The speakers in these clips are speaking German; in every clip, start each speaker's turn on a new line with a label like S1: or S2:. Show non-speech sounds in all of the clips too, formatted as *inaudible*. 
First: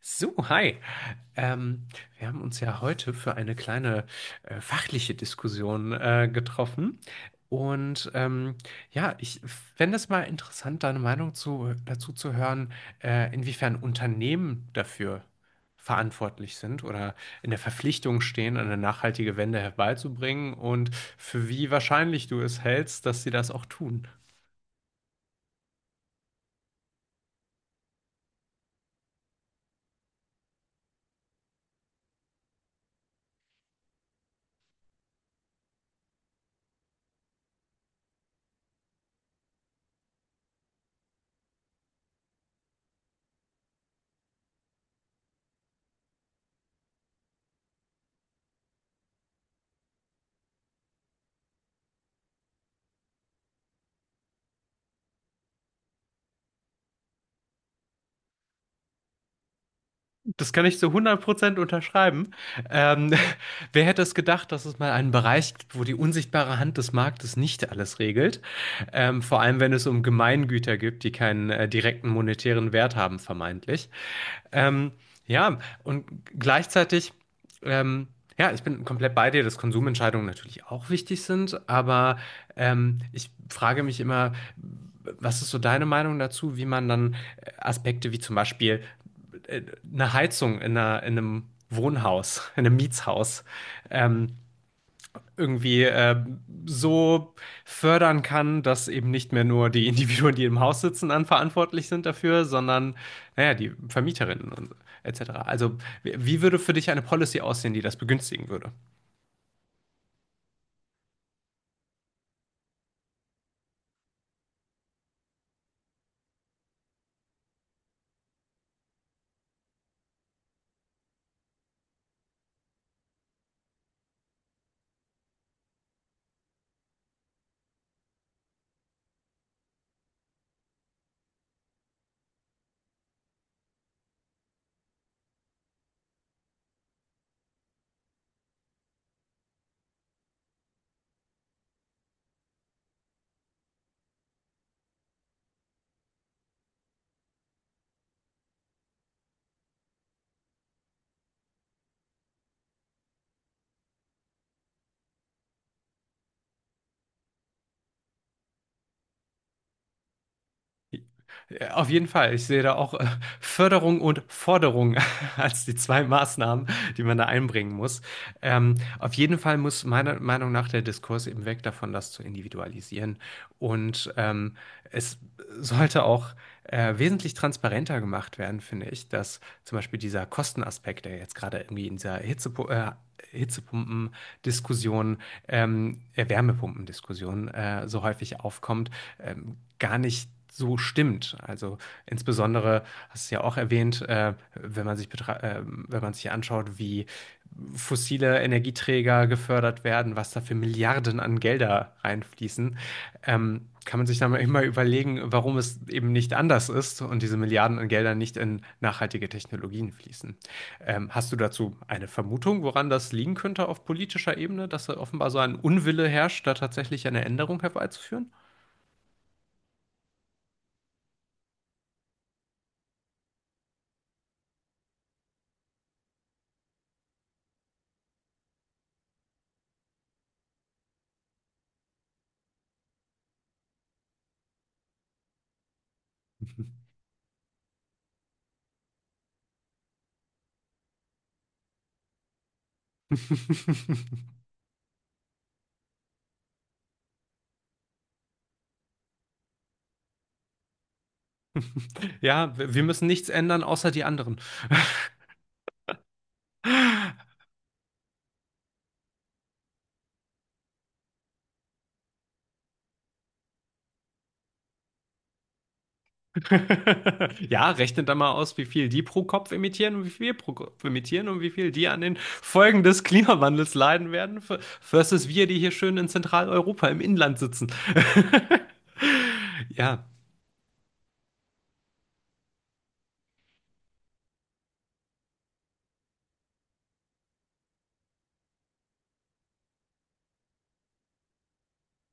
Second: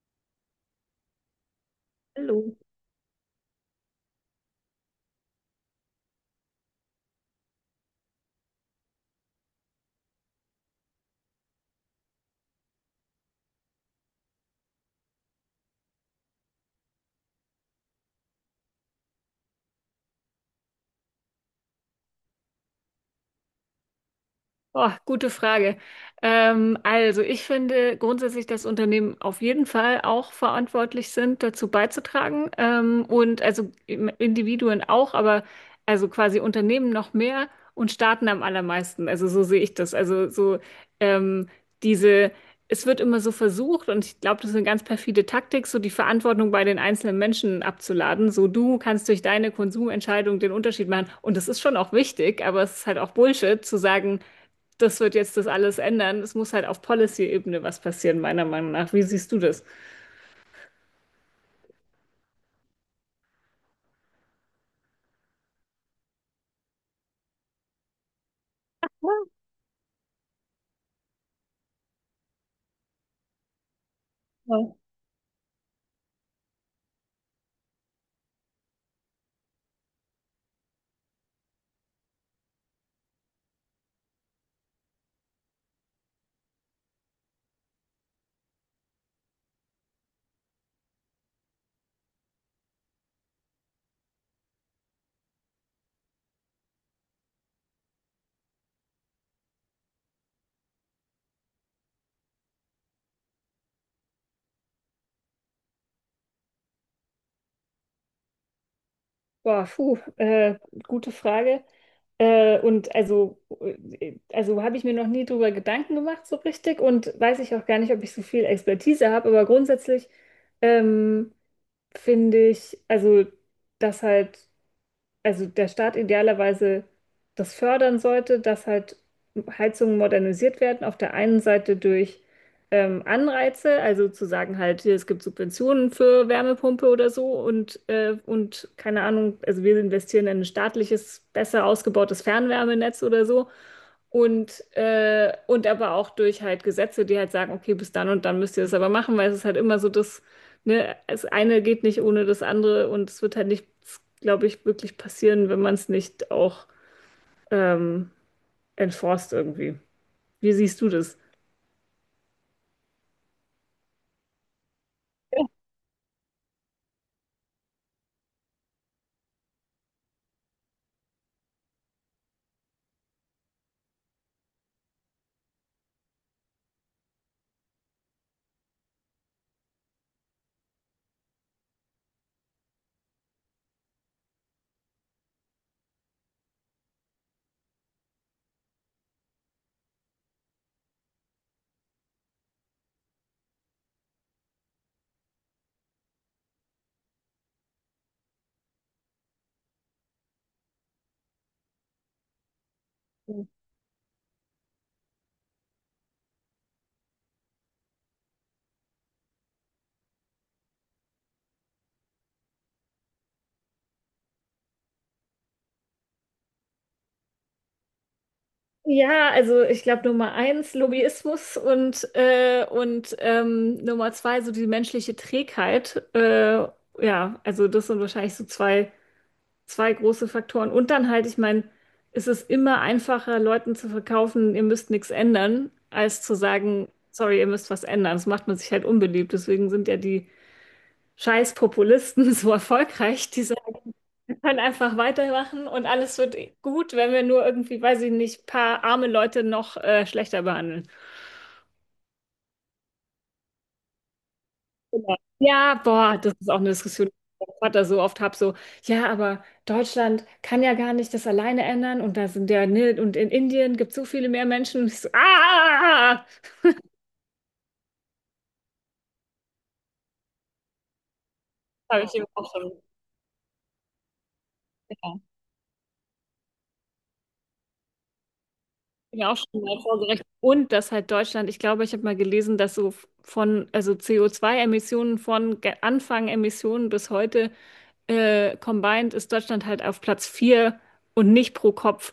S1: So, hi. Ähm, Wir haben
S2: Hallo.
S1: uns ja heute für eine kleine fachliche Diskussion getroffen. Und ja, ich fände es mal interessant, deine Meinung dazu zu hören, inwiefern Unternehmen dafür verantwortlich sind oder in der Verpflichtung stehen, eine nachhaltige Wende herbeizubringen und für wie wahrscheinlich du es hältst, dass sie das auch tun.
S2: Oh, gute Frage. Also ich finde grundsätzlich, dass Unternehmen auf jeden Fall auch verantwortlich sind, dazu beizutragen. Und also Individuen auch, aber also quasi Unternehmen noch mehr und Staaten am allermeisten. Also so sehe ich das. Also so, ähm, diese, es wird immer so versucht, und ich glaube, das ist eine ganz perfide Taktik, so die Verantwortung bei den einzelnen Menschen abzuladen. So du kannst durch deine Konsumentscheidung den Unterschied machen. Und das ist schon auch wichtig, aber es ist halt auch Bullshit zu sagen, das wird jetzt das alles ändern. Es muss halt auf Policy-Ebene was passieren, meiner Meinung nach. Wie siehst du das?
S1: Das kann ich zu hundert Prozent unterschreiben. Ähm, *laughs* Wer hätte es gedacht, dass es mal einen Bereich gibt, wo die unsichtbare Hand des Marktes nicht alles regelt? Vor allem, wenn es um Gemeingüter gibt, die keinen direkten monetären Wert haben, vermeintlich.
S2: Ja.
S1: Ähm, ja, und gleichzeitig, ähm, ja, ich bin komplett bei dir, dass Konsumentscheidungen natürlich auch wichtig sind, aber ich frage mich immer, was ist so deine Meinung dazu, wie man dann Aspekte wie zum Beispiel äh, eine Heizung in einem Wohnhaus, *laughs* in einem Mietshaus, ähm, irgendwie äh, so fördern kann, dass eben nicht mehr nur die *laughs* Individuen, die im Haus sitzen, dann verantwortlich sind dafür, sondern naja, die Vermieterinnen und etc. Also wie würde für dich eine Policy aussehen, die das begünstigen würde?
S2: Boah, puh, gute Frage. Und also habe ich mir noch nie drüber Gedanken gemacht so richtig und weiß ich auch gar nicht, ob ich so viel Expertise habe, aber grundsätzlich ähm, finde ich, also, dass halt. Also der Staat idealerweise das fördern sollte, dass halt Heizungen modernisiert werden. Auf der einen Seite durch Anreize, also zu sagen halt, hier, es gibt Subventionen für Wärmepumpe oder so und keine Ahnung, also wir investieren in ein staatliches, besser ausgebautes Fernwärmenetz oder so. Und aber auch durch halt Gesetze, die halt sagen, okay, bis dann und dann müsst ihr das aber machen, weil es ist halt immer so, dass, ne, das eine geht nicht ohne das andere und es wird halt nichts, glaube ich, wirklich passieren, wenn man es nicht auch ähm, enforced irgendwie. Wie siehst du das?
S1: Ja, auf jeden Fall. Ich sehe da auch Förderung und Forderung *laughs* als die zwei Maßnahmen, die man da einbringen muss. Auf jeden Fall muss meiner Meinung nach der Diskurs eben weg davon, das zu individualisieren. Und es sollte auch wesentlich transparenter gemacht werden, finde ich, dass zum Beispiel dieser Kostenaspekt, der jetzt gerade irgendwie in dieser Wärmepumpen-Diskussion so häufig aufkommt, gar nicht so stimmt. Also insbesondere, hast du ja auch erwähnt, wenn man sich anschaut, wie fossile Energieträger gefördert werden, was da für Milliarden an Gelder reinfließen, kann man sich dann immer überlegen, warum es eben nicht anders ist und diese Milliarden an Geldern nicht in nachhaltige Technologien fließen. Hast du dazu eine Vermutung, woran das liegen könnte auf politischer Ebene, dass da offenbar so ein Unwille herrscht, da tatsächlich eine Änderung herbeizuführen?
S2: Ja, also ich glaube Nummer eins Lobbyismus und Nummer zwei so die menschliche Trägheit. Ja, also das sind wahrscheinlich so zwei große Faktoren. Und dann halt, ich meine, es ist immer einfacher, Leuten zu verkaufen, ihr müsst nichts ändern, als zu sagen, sorry, ihr müsst was ändern. Das macht man sich halt unbeliebt. Deswegen sind ja die scheiß Populisten *laughs* so erfolgreich. Die sagen,
S1: *laughs*
S2: wir können einfach weitermachen und alles wird gut, wenn wir nur irgendwie, weiß ich nicht, paar arme Leute noch schlechter behandeln.
S1: Ja, wir müssen nichts ändern, außer die anderen.
S2: Genau. Ja, boah, das ist auch eine Diskussion, die
S1: *laughs*
S2: ich mit meinem Vater so oft habe, so, ja, aber Deutschland kann ja gar nicht das alleine ändern und da sind ja, ne, und in Indien gibt es so viele mehr Menschen. Und ich so, ah,
S1: *laughs* Ja, rechnet dann mal aus, wie viel die pro Kopf emittieren und wie viel wir pro Kopf emittieren und wie viel die an
S2: habe ich
S1: den
S2: ihm auch,
S1: Folgen des Klimawandels leiden werden, versus wir, die hier schön in Zentraleuropa im Inland sitzen. *laughs*
S2: mir auch schon mal
S1: Ja,
S2: vorgerechnet. Und dass halt Deutschland, ich glaube, ich habe mal gelesen, dass so von, also co zwei emissionen von Anfang Emissionen bis heute combined ist Deutschland halt auf Platz 4 und nicht pro Kopf.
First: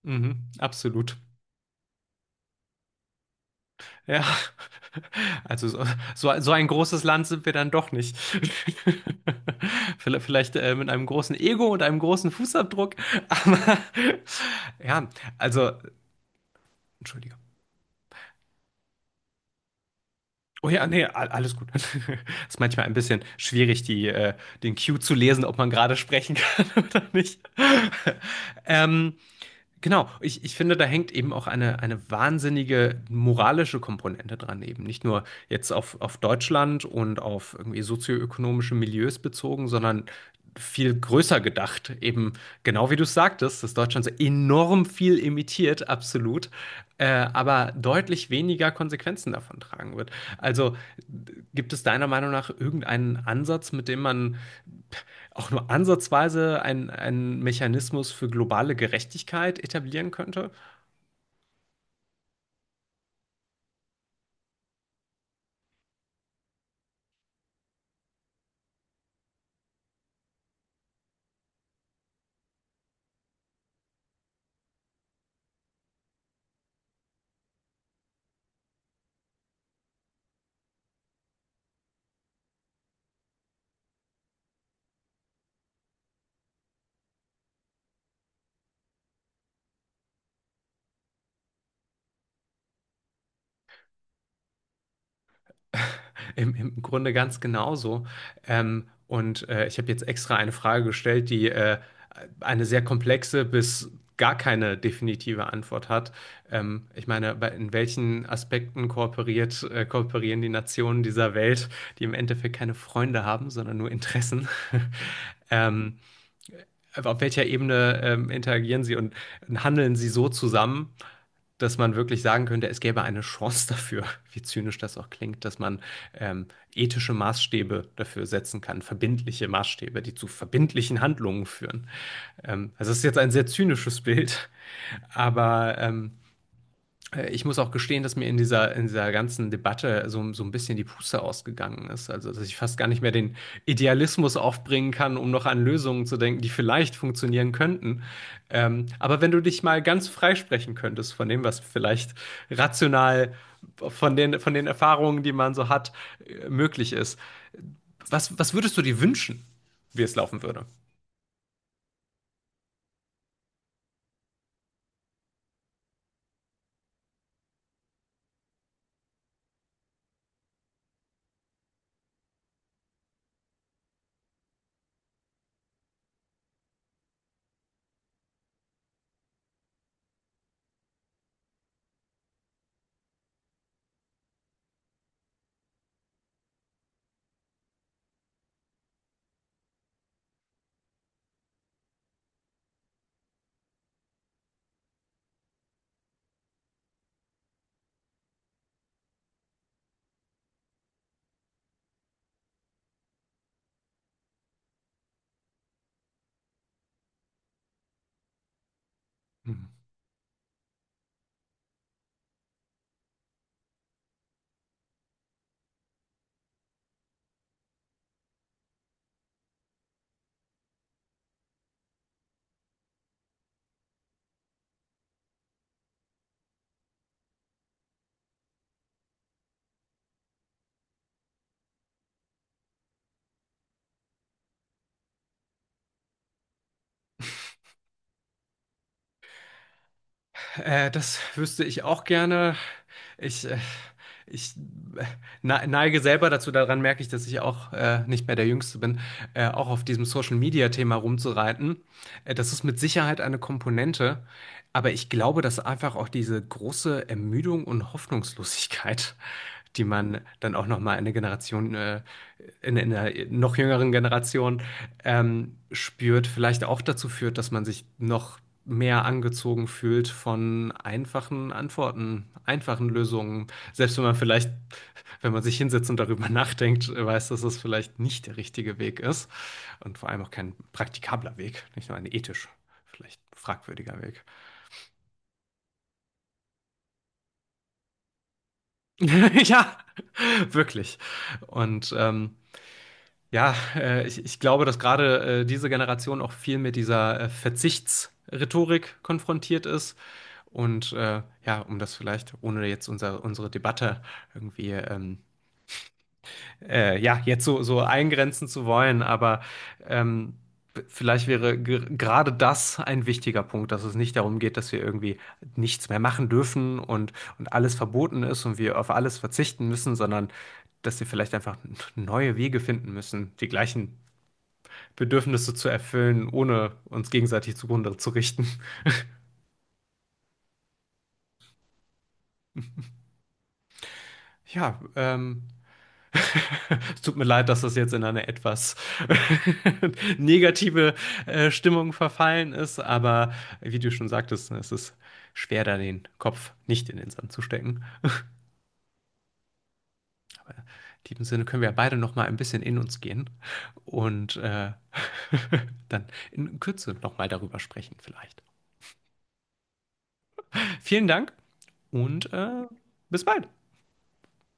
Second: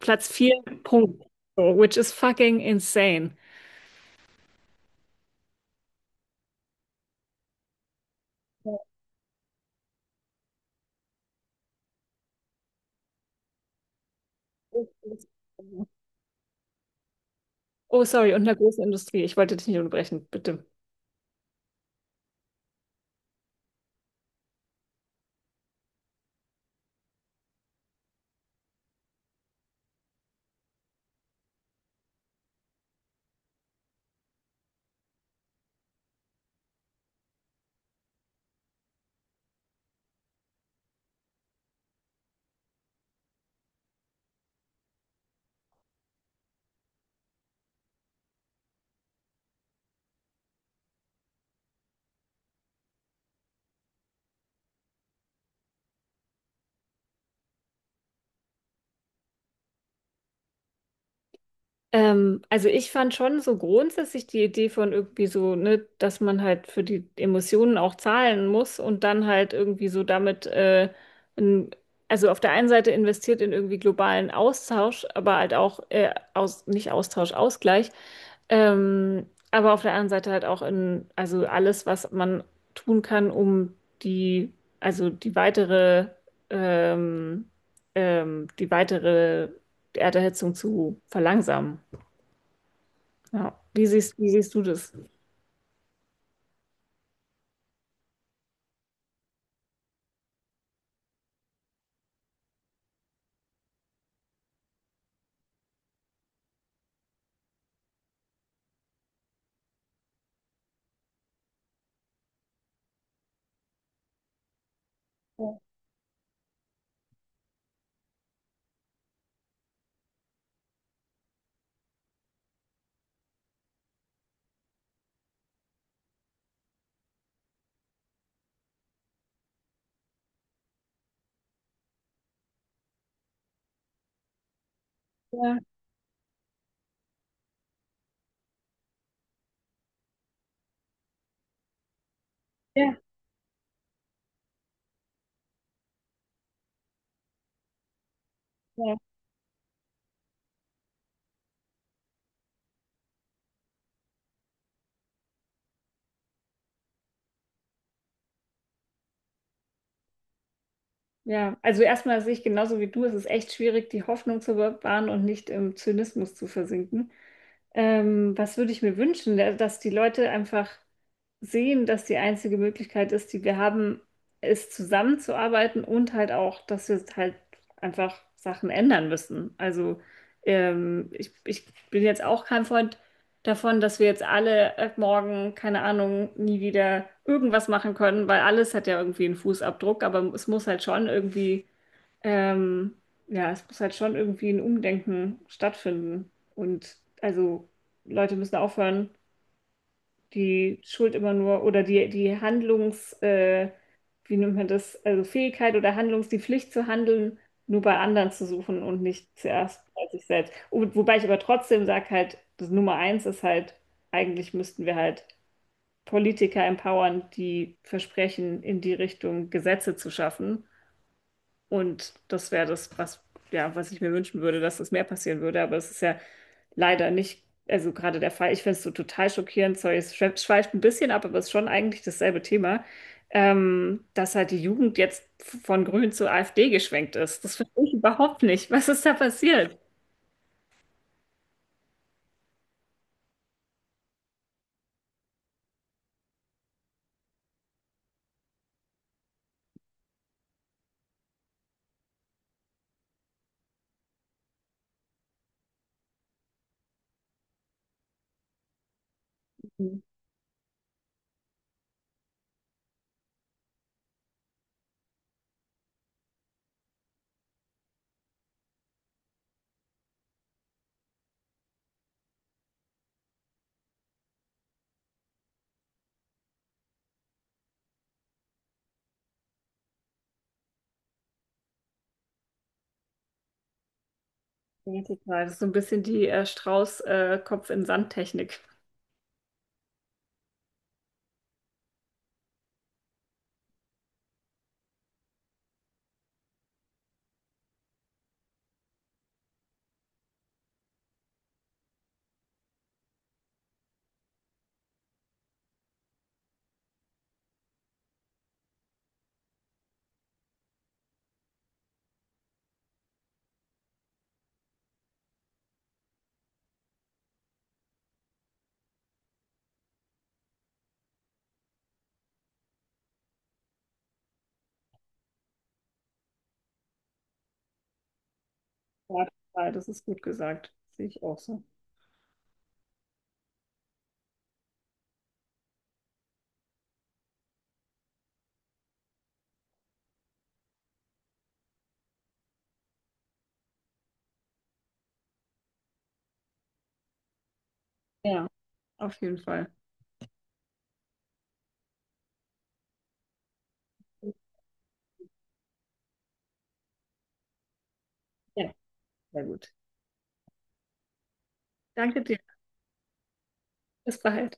S2: Platz
S1: mhm,
S2: 4.
S1: absolut.
S2: Punkt. So, which is fucking insane.
S1: Ja, also so, so ein großes Land sind wir dann doch nicht. *laughs* Vielleicht, vielleicht mit einem großen Ego und einem großen Fußabdruck, aber *laughs* ja, also, Entschuldigung.
S2: Oh, sorry, und einer großen Industrie. Ich wollte dich nicht unterbrechen, bitte.
S1: Oh ja, nee, alles gut. *laughs* Ist manchmal ein bisschen schwierig, den Cue zu lesen, ob man gerade sprechen kann *laughs* oder nicht. *laughs* Ähm, ich finde, da hängt eben auch eine wahnsinnige moralische Komponente dran, eben nicht nur jetzt auf Deutschland und auf irgendwie sozioökonomische Milieus bezogen, sondern viel größer gedacht. Eben genau wie du es sagtest, dass Deutschland so enorm viel emittiert, absolut, aber deutlich weniger Konsequenzen davon tragen wird. Also gibt es deiner Meinung nach irgendeinen Ansatz, mit dem man auch nur ansatzweise einen Mechanismus für globale Gerechtigkeit etablieren könnte.
S2: Also ich fand schon so grundsätzlich die Idee von irgendwie so, ne, dass man halt für die Emotionen auch zahlen muss und dann halt irgendwie so damit, in, also auf der einen Seite investiert in irgendwie globalen Austausch, aber halt auch nicht Austausch, Ausgleich, aber auf der anderen Seite halt auch in, also alles, was man tun kann, um die, also die weitere, ähm, die weitere Erderhitzung zu verlangsamen. Ja. Wie siehst du das?
S1: *laughs* Im Grunde ganz genauso. Ich habe jetzt extra eine Frage gestellt, die eine sehr komplexe bis gar keine definitive Antwort hat. Ich meine, in welchen Aspekten kooperieren die Nationen dieser Welt, die im Endeffekt keine Freunde haben, sondern nur Interessen? *laughs* ähm, auf welcher Ebene interagieren sie und handeln sie so zusammen, dass man wirklich sagen könnte, es gäbe eine Chance dafür, *laughs* wie zynisch das auch klingt, dass man ähm, ethische Maßstäbe dafür setzen kann, verbindliche Maßstäbe, die zu verbindlichen Handlungen führen. Also es ist jetzt ein sehr zynisches Bild,
S2: Ja,
S1: aber ich muss auch gestehen, dass mir in dieser ganzen Debatte so, so ein bisschen die Puste ausgegangen ist. Also, dass ich fast gar
S2: ja,
S1: nicht mehr den Idealismus aufbringen kann, um noch an Lösungen zu denken, die vielleicht funktionieren könnten.
S2: ja.
S1: Aber wenn du dich mal ganz freisprechen könntest von dem, was vielleicht rational von den Erfahrungen, die man so hat, möglich ist, was würdest du dir wünschen, wie es laufen würde?
S2: Ja, also erstmal sehe ich genauso wie du, es ist echt schwierig, die Hoffnung zu bewahren und nicht im Zynismus zu versinken. Was würde ich mir wünschen, dass die Leute einfach sehen, dass die einzige Möglichkeit ist, die wir haben, ist zusammenzuarbeiten und halt auch, dass wir halt einfach Sachen ändern müssen. Also ich bin jetzt auch kein Freund davon, dass wir jetzt alle ab morgen, keine Ahnung, nie wieder irgendwas machen können, weil alles hat ja irgendwie einen Fußabdruck, aber es muss halt schon irgendwie, ähm, ja, es muss halt schon irgendwie ein Umdenken stattfinden. Und also Leute müssen aufhören die Schuld immer nur oder die Handlungs, wie nennt man das, also Fähigkeit oder Handlungs, die Pflicht zu handeln, nur bei anderen zu suchen und nicht
S1: Mhm.
S2: zuerst bei sich selbst. Wobei ich aber trotzdem sage halt, das Nummer eins ist halt, eigentlich müssten wir halt Politiker empowern, die versprechen, in die Richtung Gesetze zu schaffen. Und das wäre das, was, ja, was ich mir wünschen würde, dass das mehr passieren würde. Aber es ist ja leider nicht, also gerade der Fall. Ich finde es so total schockierend. Sorry, es schweift ein bisschen ab, aber es ist schon eigentlich dasselbe Thema, dass halt die Jugend jetzt von Grün zur AfD geschwenkt ist. Das verstehe ich überhaupt nicht. Was ist da passiert?
S1: Das wüsste ich auch gerne. Ich, äh, ich äh, neige selber dazu, daran merke ich, dass ich auch nicht mehr der Jüngste bin, auch auf diesem Social-Media-Thema rumzureiten. Das ist mit Sicherheit eine Komponente, aber ich glaube, dass einfach auch diese große Ermüdung und Hoffnungslosigkeit die man dann auch noch mal eine in einer noch jüngeren Generation spürt, vielleicht auch dazu führt, dass man sich noch mehr angezogen fühlt von einfachen Antworten, einfachen Lösungen. Selbst wenn man vielleicht, wenn man sich hinsetzt und darüber *laughs* nachdenkt, weiß, dass es vielleicht nicht der richtige Weg ist und vor allem auch kein praktikabler Weg, nicht nur ein ethisch vielleicht fragwürdiger Weg.
S2: Ja, total. Das ist so ein bisschen die Strauß-Kopf-in-Sand-Technik.
S1: *laughs* Ja, wirklich. Und ähm, ich glaube, dass gerade diese Generation auch viel mit dieser Verzichtsrhetorik konfrontiert ist. Ja, um das vielleicht, ohne jetzt unsere Debatte irgendwie so eingrenzen zu wollen, aber ähm, vielleicht wäre gerade das ein wichtiger Punkt, dass es nicht darum geht, dass wir irgendwie nichts mehr machen dürfen und alles verboten ist und wir auf alles verzichten müssen, sondern dass wir vielleicht einfach neue Wege finden müssen, die gleichen Bedürfnisse zu erfüllen, ohne uns gegenseitig zugrunde zu richten.
S2: Ja, total. Das ist gut gesagt. Sehe ich auch so.
S1: Ja, *laughs* es tut mir leid, dass das jetzt in eine etwas *laughs* negative Stimmung verfallen ist, aber wie du schon sagtest, ne, es ist schwer, da den Kopf nicht in den Sand zu stecken.
S2: Ja, auf jeden Fall.
S1: In diesem Sinne können wir ja beide noch mal ein bisschen in uns gehen und *laughs* dann in Kürze noch mal darüber sprechen vielleicht.
S2: Ja, sehr gut.
S1: Vielen Dank
S2: Danke
S1: und
S2: dir.
S1: bis bald.
S2: Bis bald.